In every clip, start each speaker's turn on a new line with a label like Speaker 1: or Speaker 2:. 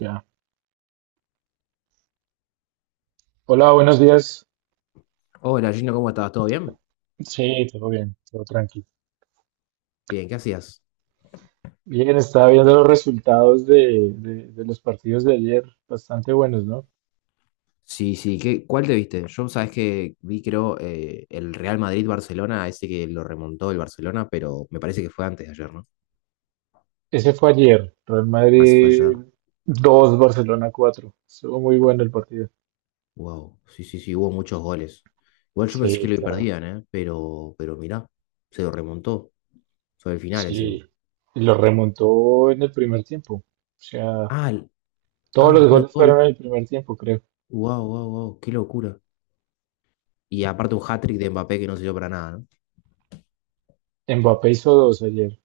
Speaker 1: Ya. Hola, buenos días.
Speaker 2: Hola Gino, ¿cómo estás? ¿Todo bien?
Speaker 1: Sí, todo bien, todo tranquilo.
Speaker 2: Bien, ¿qué hacías?
Speaker 1: Bien, estaba viendo los resultados de los partidos de ayer, bastante buenos, ¿no?
Speaker 2: Sí, sí, ¿qué, cuál te viste? Yo, sabes que vi, creo, el Real Madrid-Barcelona, ese que lo remontó el Barcelona, pero me parece que fue antes de ayer, ¿no?
Speaker 1: Ese fue ayer, Real
Speaker 2: Ah, sí fue
Speaker 1: Madrid
Speaker 2: ayer.
Speaker 1: 2, Barcelona 4. Estuvo muy bueno el partido.
Speaker 2: Wow, sí, sí, sí, hubo muchos goles. Igual yo pensé que
Speaker 1: Sí,
Speaker 2: lo
Speaker 1: claro.
Speaker 2: perdían, ¿eh? Pero mirá, se lo remontó sobre el final encima.
Speaker 1: Sí. Y lo remontó en el primer tiempo. O sea,
Speaker 2: Ah, el-
Speaker 1: todos
Speaker 2: ah,
Speaker 1: los
Speaker 2: claro,
Speaker 1: goles
Speaker 2: todo el...
Speaker 1: fueron en el primer tiempo, creo.
Speaker 2: Wow, wow, wow, qué locura. Y aparte un hat-trick de Mbappé que no sirvió para nada, ¿no?
Speaker 1: Mbappé hizo dos ayer.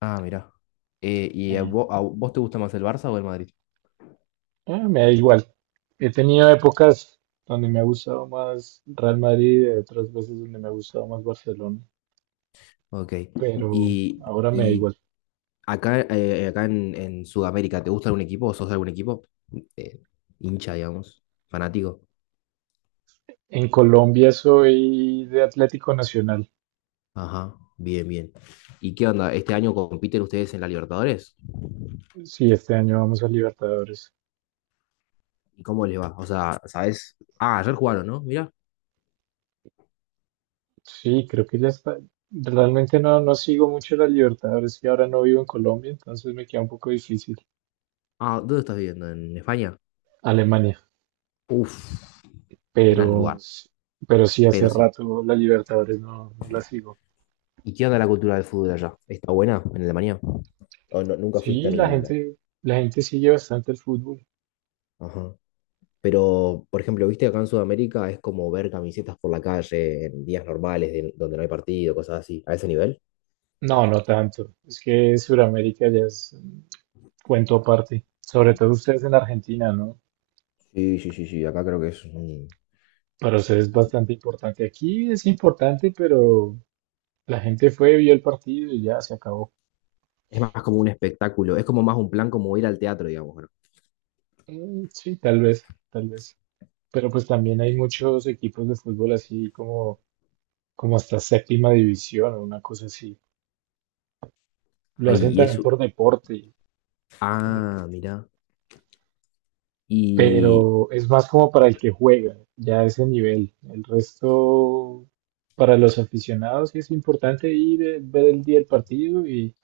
Speaker 2: Ah, mirá. ¿Y a vos te gusta más el Barça o el Madrid?
Speaker 1: Ah, me da igual. He tenido épocas donde me ha gustado más Real Madrid y otras veces donde me ha gustado más Barcelona,
Speaker 2: Ok.
Speaker 1: pero
Speaker 2: Y,
Speaker 1: ahora me da
Speaker 2: y
Speaker 1: igual.
Speaker 2: acá, acá en Sudamérica, ¿te gusta algún equipo o sos de algún equipo? Eh, hincha, digamos, fanático.
Speaker 1: En Colombia soy de Atlético Nacional.
Speaker 2: Ajá, bien, bien. ¿Y qué onda? ¿Este año compiten ustedes en la Libertadores?
Speaker 1: Sí, este año vamos a Libertadores.
Speaker 2: ¿Y cómo les va? O sea, ¿sabes? Ah, ayer jugaron, ¿no? Mirá.
Speaker 1: Sí, creo que ya está. Realmente no, no sigo mucho las Libertadores y ahora no vivo en Colombia, entonces me queda un poco difícil.
Speaker 2: Ah, ¿dónde estás viviendo? ¿En España?
Speaker 1: Alemania,
Speaker 2: Uf, gran
Speaker 1: pero,
Speaker 2: lugar.
Speaker 1: pero sí hace
Speaker 2: Pero sí.
Speaker 1: rato las Libertadores no, no las sigo.
Speaker 2: ¿Y qué onda la cultura del fútbol allá? ¿Está buena en Alemania? ¿O nunca fuiste
Speaker 1: Sí,
Speaker 2: al...
Speaker 1: la gente sigue bastante el fútbol.
Speaker 2: Ajá. Pero, por ejemplo, viste acá en Sudamérica es como ver camisetas por la calle en días normales donde no hay partido, cosas así, a ese nivel.
Speaker 1: No, no tanto. Es que Sudamérica ya es un cuento aparte. Sobre todo ustedes en Argentina, ¿no?
Speaker 2: Sí, sí, sí, sí, acá creo que es un...
Speaker 1: Para ustedes es bastante importante. Aquí es importante, pero la gente fue, vio el partido y ya se acabó.
Speaker 2: Es más como un espectáculo, es como más un plan como ir al teatro, digamos, ¿no?
Speaker 1: Mm, sí, tal vez, tal vez. Pero pues también hay muchos equipos de fútbol así como, como hasta séptima división o una cosa así. Lo
Speaker 2: Ah, y
Speaker 1: hacen
Speaker 2: y
Speaker 1: también
Speaker 2: eso.
Speaker 1: por deporte,
Speaker 2: Ah, mirá. Y,
Speaker 1: pero es más como para el que juega, ya a ese nivel. El resto, para los aficionados, sí es importante ir, ver el día del partido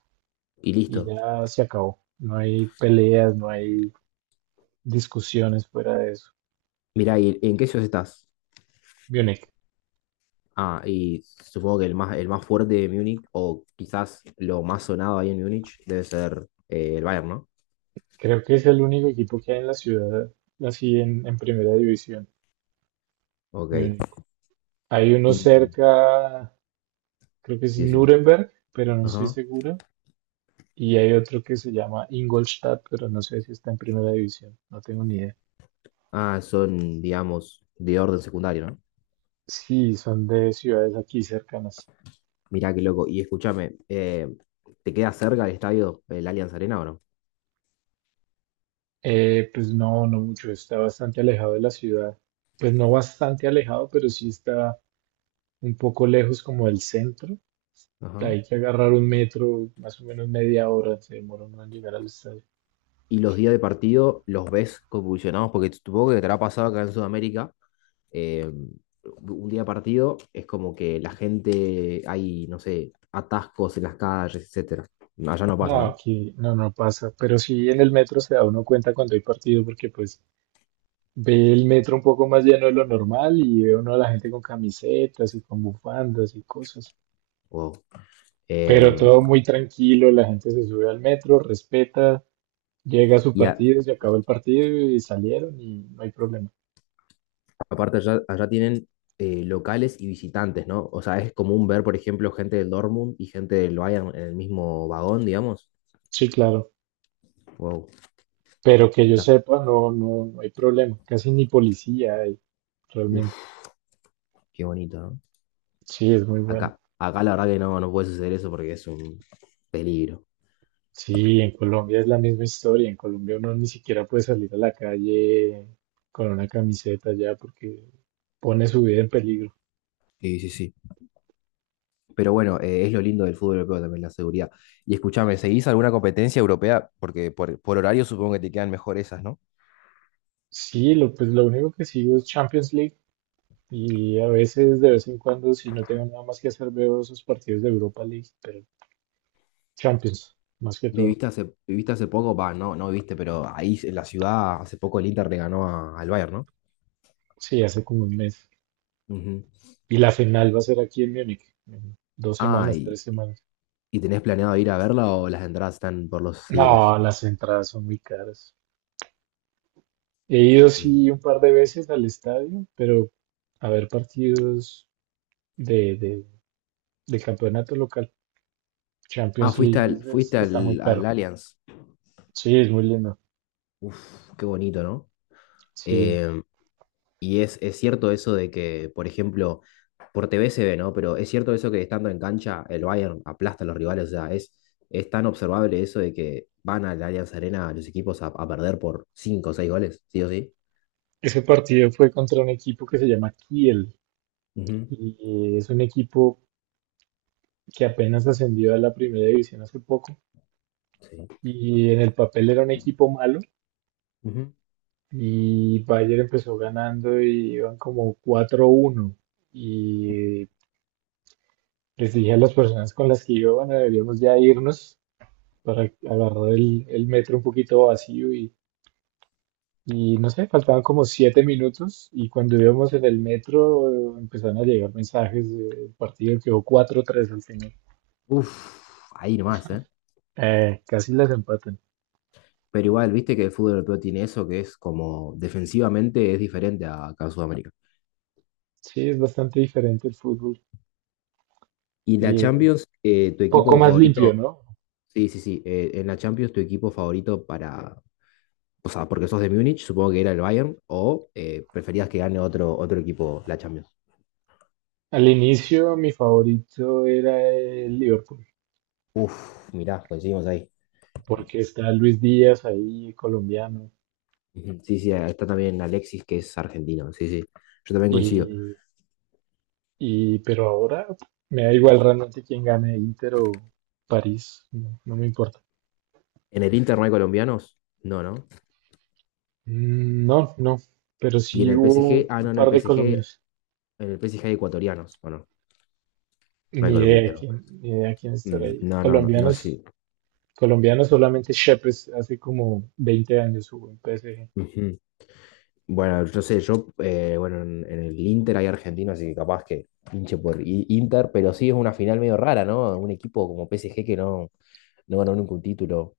Speaker 2: y
Speaker 1: y
Speaker 2: listo.
Speaker 1: ya se acabó. No hay peleas, no hay discusiones fuera de eso.
Speaker 2: Mirá, ¿y en qué ciudad estás?
Speaker 1: Múnich,
Speaker 2: Ah, y supongo que el más fuerte de Múnich, o quizás lo más sonado ahí en Múnich, debe ser el Bayern, ¿no?
Speaker 1: creo que es el único equipo que hay en la ciudad, así en primera división,
Speaker 2: Ok.
Speaker 1: Múnich. Hay uno
Speaker 2: Y,
Speaker 1: cerca, creo que es
Speaker 2: sí, sí.
Speaker 1: Nuremberg, pero no estoy seguro. Y hay otro que se llama Ingolstadt, pero no sé si está en primera división. No tengo ni idea.
Speaker 2: Ah, son, digamos, de orden secundario, ¿no?
Speaker 1: Sí, son de ciudades aquí cercanas.
Speaker 2: Mirá qué loco. Y escúchame, ¿te queda cerca el estadio, el Allianz Arena o no?
Speaker 1: Pues no, no mucho, está bastante alejado de la ciudad. Pues no bastante alejado, pero sí está un poco lejos como del centro.
Speaker 2: Ajá.
Speaker 1: Hay que agarrar un metro, más o menos media hora, se demora uno en llegar al estadio.
Speaker 2: Y los días de partido los ves convulsionados, porque supongo que te habrá pasado acá en Sudamérica. eh, un día de partido es como que la gente, hay, no sé, atascos en las calles, etcétera. Allá no pasa,
Speaker 1: No,
Speaker 2: ¿no?
Speaker 1: aquí no, no pasa, pero sí en el metro se da uno cuenta cuando hay partido porque pues ve el metro un poco más lleno de lo normal y ve uno a la gente con camisetas y con bufandas y cosas,
Speaker 2: O, em,
Speaker 1: pero todo muy tranquilo, la gente se sube al metro, respeta, llega su
Speaker 2: y a-
Speaker 1: partido, se acabó el partido y salieron y no hay problema.
Speaker 2: Aparte, allá, allá tienen locales y visitantes, ¿no? O sea, es común ver, por ejemplo, gente del Dortmund y gente del Bayern en el mismo vagón, digamos.
Speaker 1: Sí, claro.
Speaker 2: Wow,
Speaker 1: Pero que yo
Speaker 2: mirá.
Speaker 1: sepa, no, no, no hay problema. Casi ni policía hay,
Speaker 2: Uf,
Speaker 1: realmente.
Speaker 2: qué bonito, ¿no?
Speaker 1: Sí, es muy bueno.
Speaker 2: Acá, acá la verdad que no, no puede suceder eso porque es un peligro.
Speaker 1: Sí, en Colombia es la misma historia. En Colombia uno ni siquiera puede salir a la calle con una camiseta ya porque pone su vida en peligro.
Speaker 2: Sí, sí, sí. Pero bueno, es lo lindo del fútbol europeo también, la seguridad. Y escúchame, ¿seguís alguna competencia europea? Porque por horario supongo que te quedan mejor esas, ¿no?
Speaker 1: Sí, lo, pues lo único que sigo es Champions League y a veces, de vez en cuando, si no tengo nada más que hacer, veo esos partidos de Europa League, pero Champions, más que todo.
Speaker 2: ¿Viviste hace poco? Va, no, no viviste, pero ahí en la ciudad hace poco el Inter le ganó al Bayern, ¿no?
Speaker 1: Sí, hace como un mes.
Speaker 2: Ujú.
Speaker 1: Y la final va a ser aquí en Múnich, en dos semanas,
Speaker 2: Ay,
Speaker 1: tres semanas.
Speaker 2: ¿y tenés planeado ir a verla o las entradas están por los cielos?
Speaker 1: No, las entradas son muy caras. He ido
Speaker 2: Mi-
Speaker 1: sí un par de veces al estadio, pero a ver partidos de, de, de campeonato local.
Speaker 2: Ah,
Speaker 1: Champions League es- está muy
Speaker 2: al
Speaker 1: caro.
Speaker 2: Allianz.
Speaker 1: Sí, es muy lindo.
Speaker 2: Uf, qué bonito, ¿no?
Speaker 1: Sí.
Speaker 2: Eh, y es cierto eso de que, por ejemplo, por TV se ve, ¿no? Pero es cierto eso que estando en cancha, el Bayern aplasta a los rivales. O sea, es tan observable eso de que van al Allianz Arena los equipos a perder por 5 o 6 goles, ¿sí o sí?
Speaker 1: Ese partido fue contra un equipo que se llama Kiel
Speaker 2: Ujú,
Speaker 1: y es un equipo que apenas ascendió a la primera división hace poco
Speaker 2: sí.
Speaker 1: y en el papel era un equipo malo.
Speaker 2: Ujú.
Speaker 1: Y Bayern empezó ganando y iban como cuatro uno. Y les dije a las personas con las que iba, bueno, deberíamos ya irnos para agarrar el metro un poquito vacío y no sé, faltaban como 7 minutos y cuando íbamos en el metro empezaron a llegar mensajes del partido, quedó cuatro tres al final.
Speaker 2: Uf, ahí nomás, ¿eh?
Speaker 1: Casi las empatan.
Speaker 2: Pero igual, viste que el fútbol europeo tiene eso, que es como defensivamente es diferente a acá en Sudamérica.
Speaker 1: Sí, es bastante diferente el fútbol
Speaker 2: Y la
Speaker 1: y
Speaker 2: Champions,
Speaker 1: poco más limpio, ¿no?
Speaker 2: sí, sí, sí, en la Champions tu equipo favorito o sea, porque sos de Múnich, supongo que era el Bayern, o preferías que gane otro equipo la Champions.
Speaker 1: Al inicio mi favorito era el Liverpool,
Speaker 2: Uf, mirá, coincidimos ahí.
Speaker 1: porque está Luis Díaz ahí, colombiano,
Speaker 2: Ujú. Sí, sí, está también Alexis, que es argentino, sí, sí, yo también coincido.
Speaker 1: y, pero ahora me da igual realmente quién gane, Inter o París, no, no me importa.
Speaker 2: ¿En el Inter no hay colombianos? No, ¿no?
Speaker 1: Mm, no, no, pero
Speaker 2: ¿Y en
Speaker 1: sí
Speaker 2: el PSG?
Speaker 1: hubo
Speaker 2: Ah, no,
Speaker 1: un
Speaker 2: en
Speaker 1: par de
Speaker 2: el PSG,
Speaker 1: colombianos,
Speaker 2: en el PSG hay ecuatorianos, ¿o no? No
Speaker 1: ni
Speaker 2: hay
Speaker 1: idea de
Speaker 2: colombianos.
Speaker 1: quién, ni idea de quién estará
Speaker 2: Mm,
Speaker 1: ahí.
Speaker 2: no, no, no, no,
Speaker 1: Colombianos,
Speaker 2: sí.
Speaker 1: colombianos solamente Shepes, hace como 20 años hubo en PSG.
Speaker 2: Ujú. Bueno, yo sé, yo, bueno, en el Inter hay argentino, así que capaz que hinche por Inter, pero sí es una final medio rara, ¿no? Un equipo como PSG que no, no ganó nunca un título.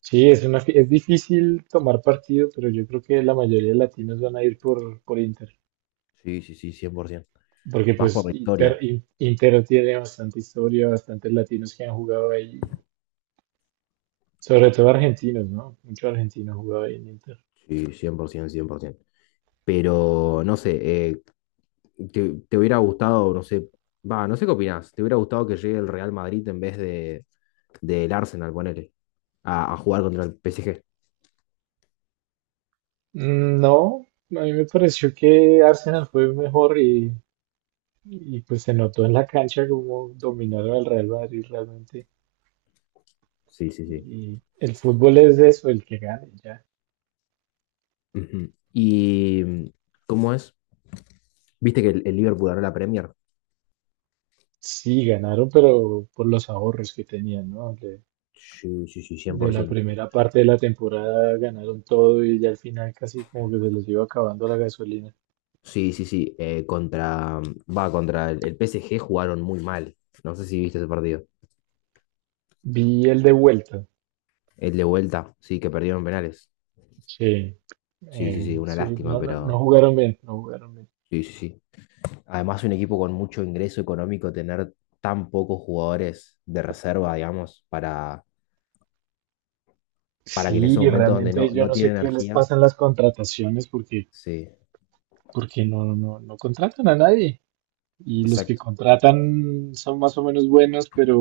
Speaker 1: Sí, es una, es difícil tomar partido, pero yo creo que la mayoría de latinos van a ir por Inter.
Speaker 2: Sí, sí, sí, 100%.
Speaker 1: Porque
Speaker 2: Más por
Speaker 1: pues
Speaker 2: la
Speaker 1: Inter,
Speaker 2: historia.
Speaker 1: Inter tiene bastante historia, bastantes latinos que han jugado ahí, sobre todo argentinos, ¿no? Muchos argentinos han jugado ahí en Inter.
Speaker 2: Sí, cien cien por ciento, cien por 100%. Pero, no sé, te hubiera gustado, no sé, va, no sé qué opinás, te hubiera gustado que llegue el Real Madrid en vez de, del Arsenal, ponele, a jugar contra el PSG.
Speaker 1: Mm, no, a mí me pareció que Arsenal fue mejor y, pues se notó en la cancha como dominaron al Real Madrid realmente.
Speaker 2: Sí, sí, sí.
Speaker 1: Y el fútbol es de eso, el que gane, ya.
Speaker 2: Ujú. ¿Y cómo es? ¿Viste que el Liverpool ganó la Premier?
Speaker 1: Sí, ganaron, pero por los ahorros que tenían, ¿no?
Speaker 2: Sí, sí, sí,
Speaker 1: De la
Speaker 2: 100%.
Speaker 1: primera parte de la temporada ganaron todo y ya al final casi como que se les iba acabando la gasolina.
Speaker 2: Sí, sí, sí. Contra el PSG jugaron muy mal. No sé si viste ese partido.
Speaker 1: Vi el de vuelta.
Speaker 2: El de vuelta, sí, que perdieron penales.
Speaker 1: Sí,
Speaker 2: Sí, sí, sí, una
Speaker 1: sí,
Speaker 2: lástima,
Speaker 1: no, no, no
Speaker 2: pero
Speaker 1: jugaron bien, no jugaron bien.
Speaker 2: sí, sí, sí. Además, un equipo con mucho ingreso económico, tener tan pocos jugadores de reserva, digamos, para que en
Speaker 1: Sí,
Speaker 2: esos momentos donde no,
Speaker 1: realmente yo
Speaker 2: no
Speaker 1: no
Speaker 2: tiene
Speaker 1: sé qué les
Speaker 2: energía,
Speaker 1: pasa en las contrataciones porque,
Speaker 2: sí,
Speaker 1: porque no, no, no contratan a nadie. Y los que
Speaker 2: exacto,
Speaker 1: contratan son más o menos buenos, pero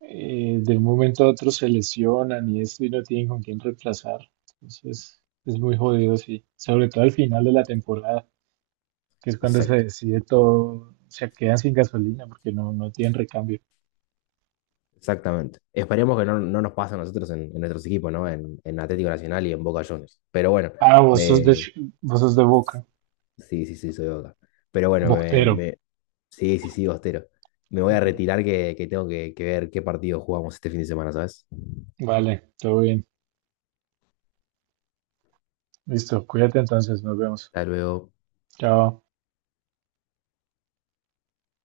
Speaker 1: de un momento a otro se lesionan y esto y no tienen con quién reemplazar. Entonces es muy jodido, sí. Sobre todo al final de la temporada, que es cuando se
Speaker 2: exacto.
Speaker 1: decide todo, se quedan sin gasolina porque no, no tienen recambio.
Speaker 2: Exactamente. Esperemos que no, no nos pase a nosotros en nuestros equipos, ¿no? En Atlético Nacional y en Boca Juniors. Pero bueno,
Speaker 1: Ah, vos sos de,
Speaker 2: me...
Speaker 1: Vos sos de Boca.
Speaker 2: sí, sí, sí, soy de Boca. Pero bueno,
Speaker 1: Bostero.
Speaker 2: sí, sí, sí, Bostero. Me voy a retirar que tengo que ver qué partido jugamos este fin de semana, ¿sabes?
Speaker 1: Vale, todo bien. Listo, cuídate entonces, nos vemos.
Speaker 2: Hasta luego.
Speaker 1: Chao.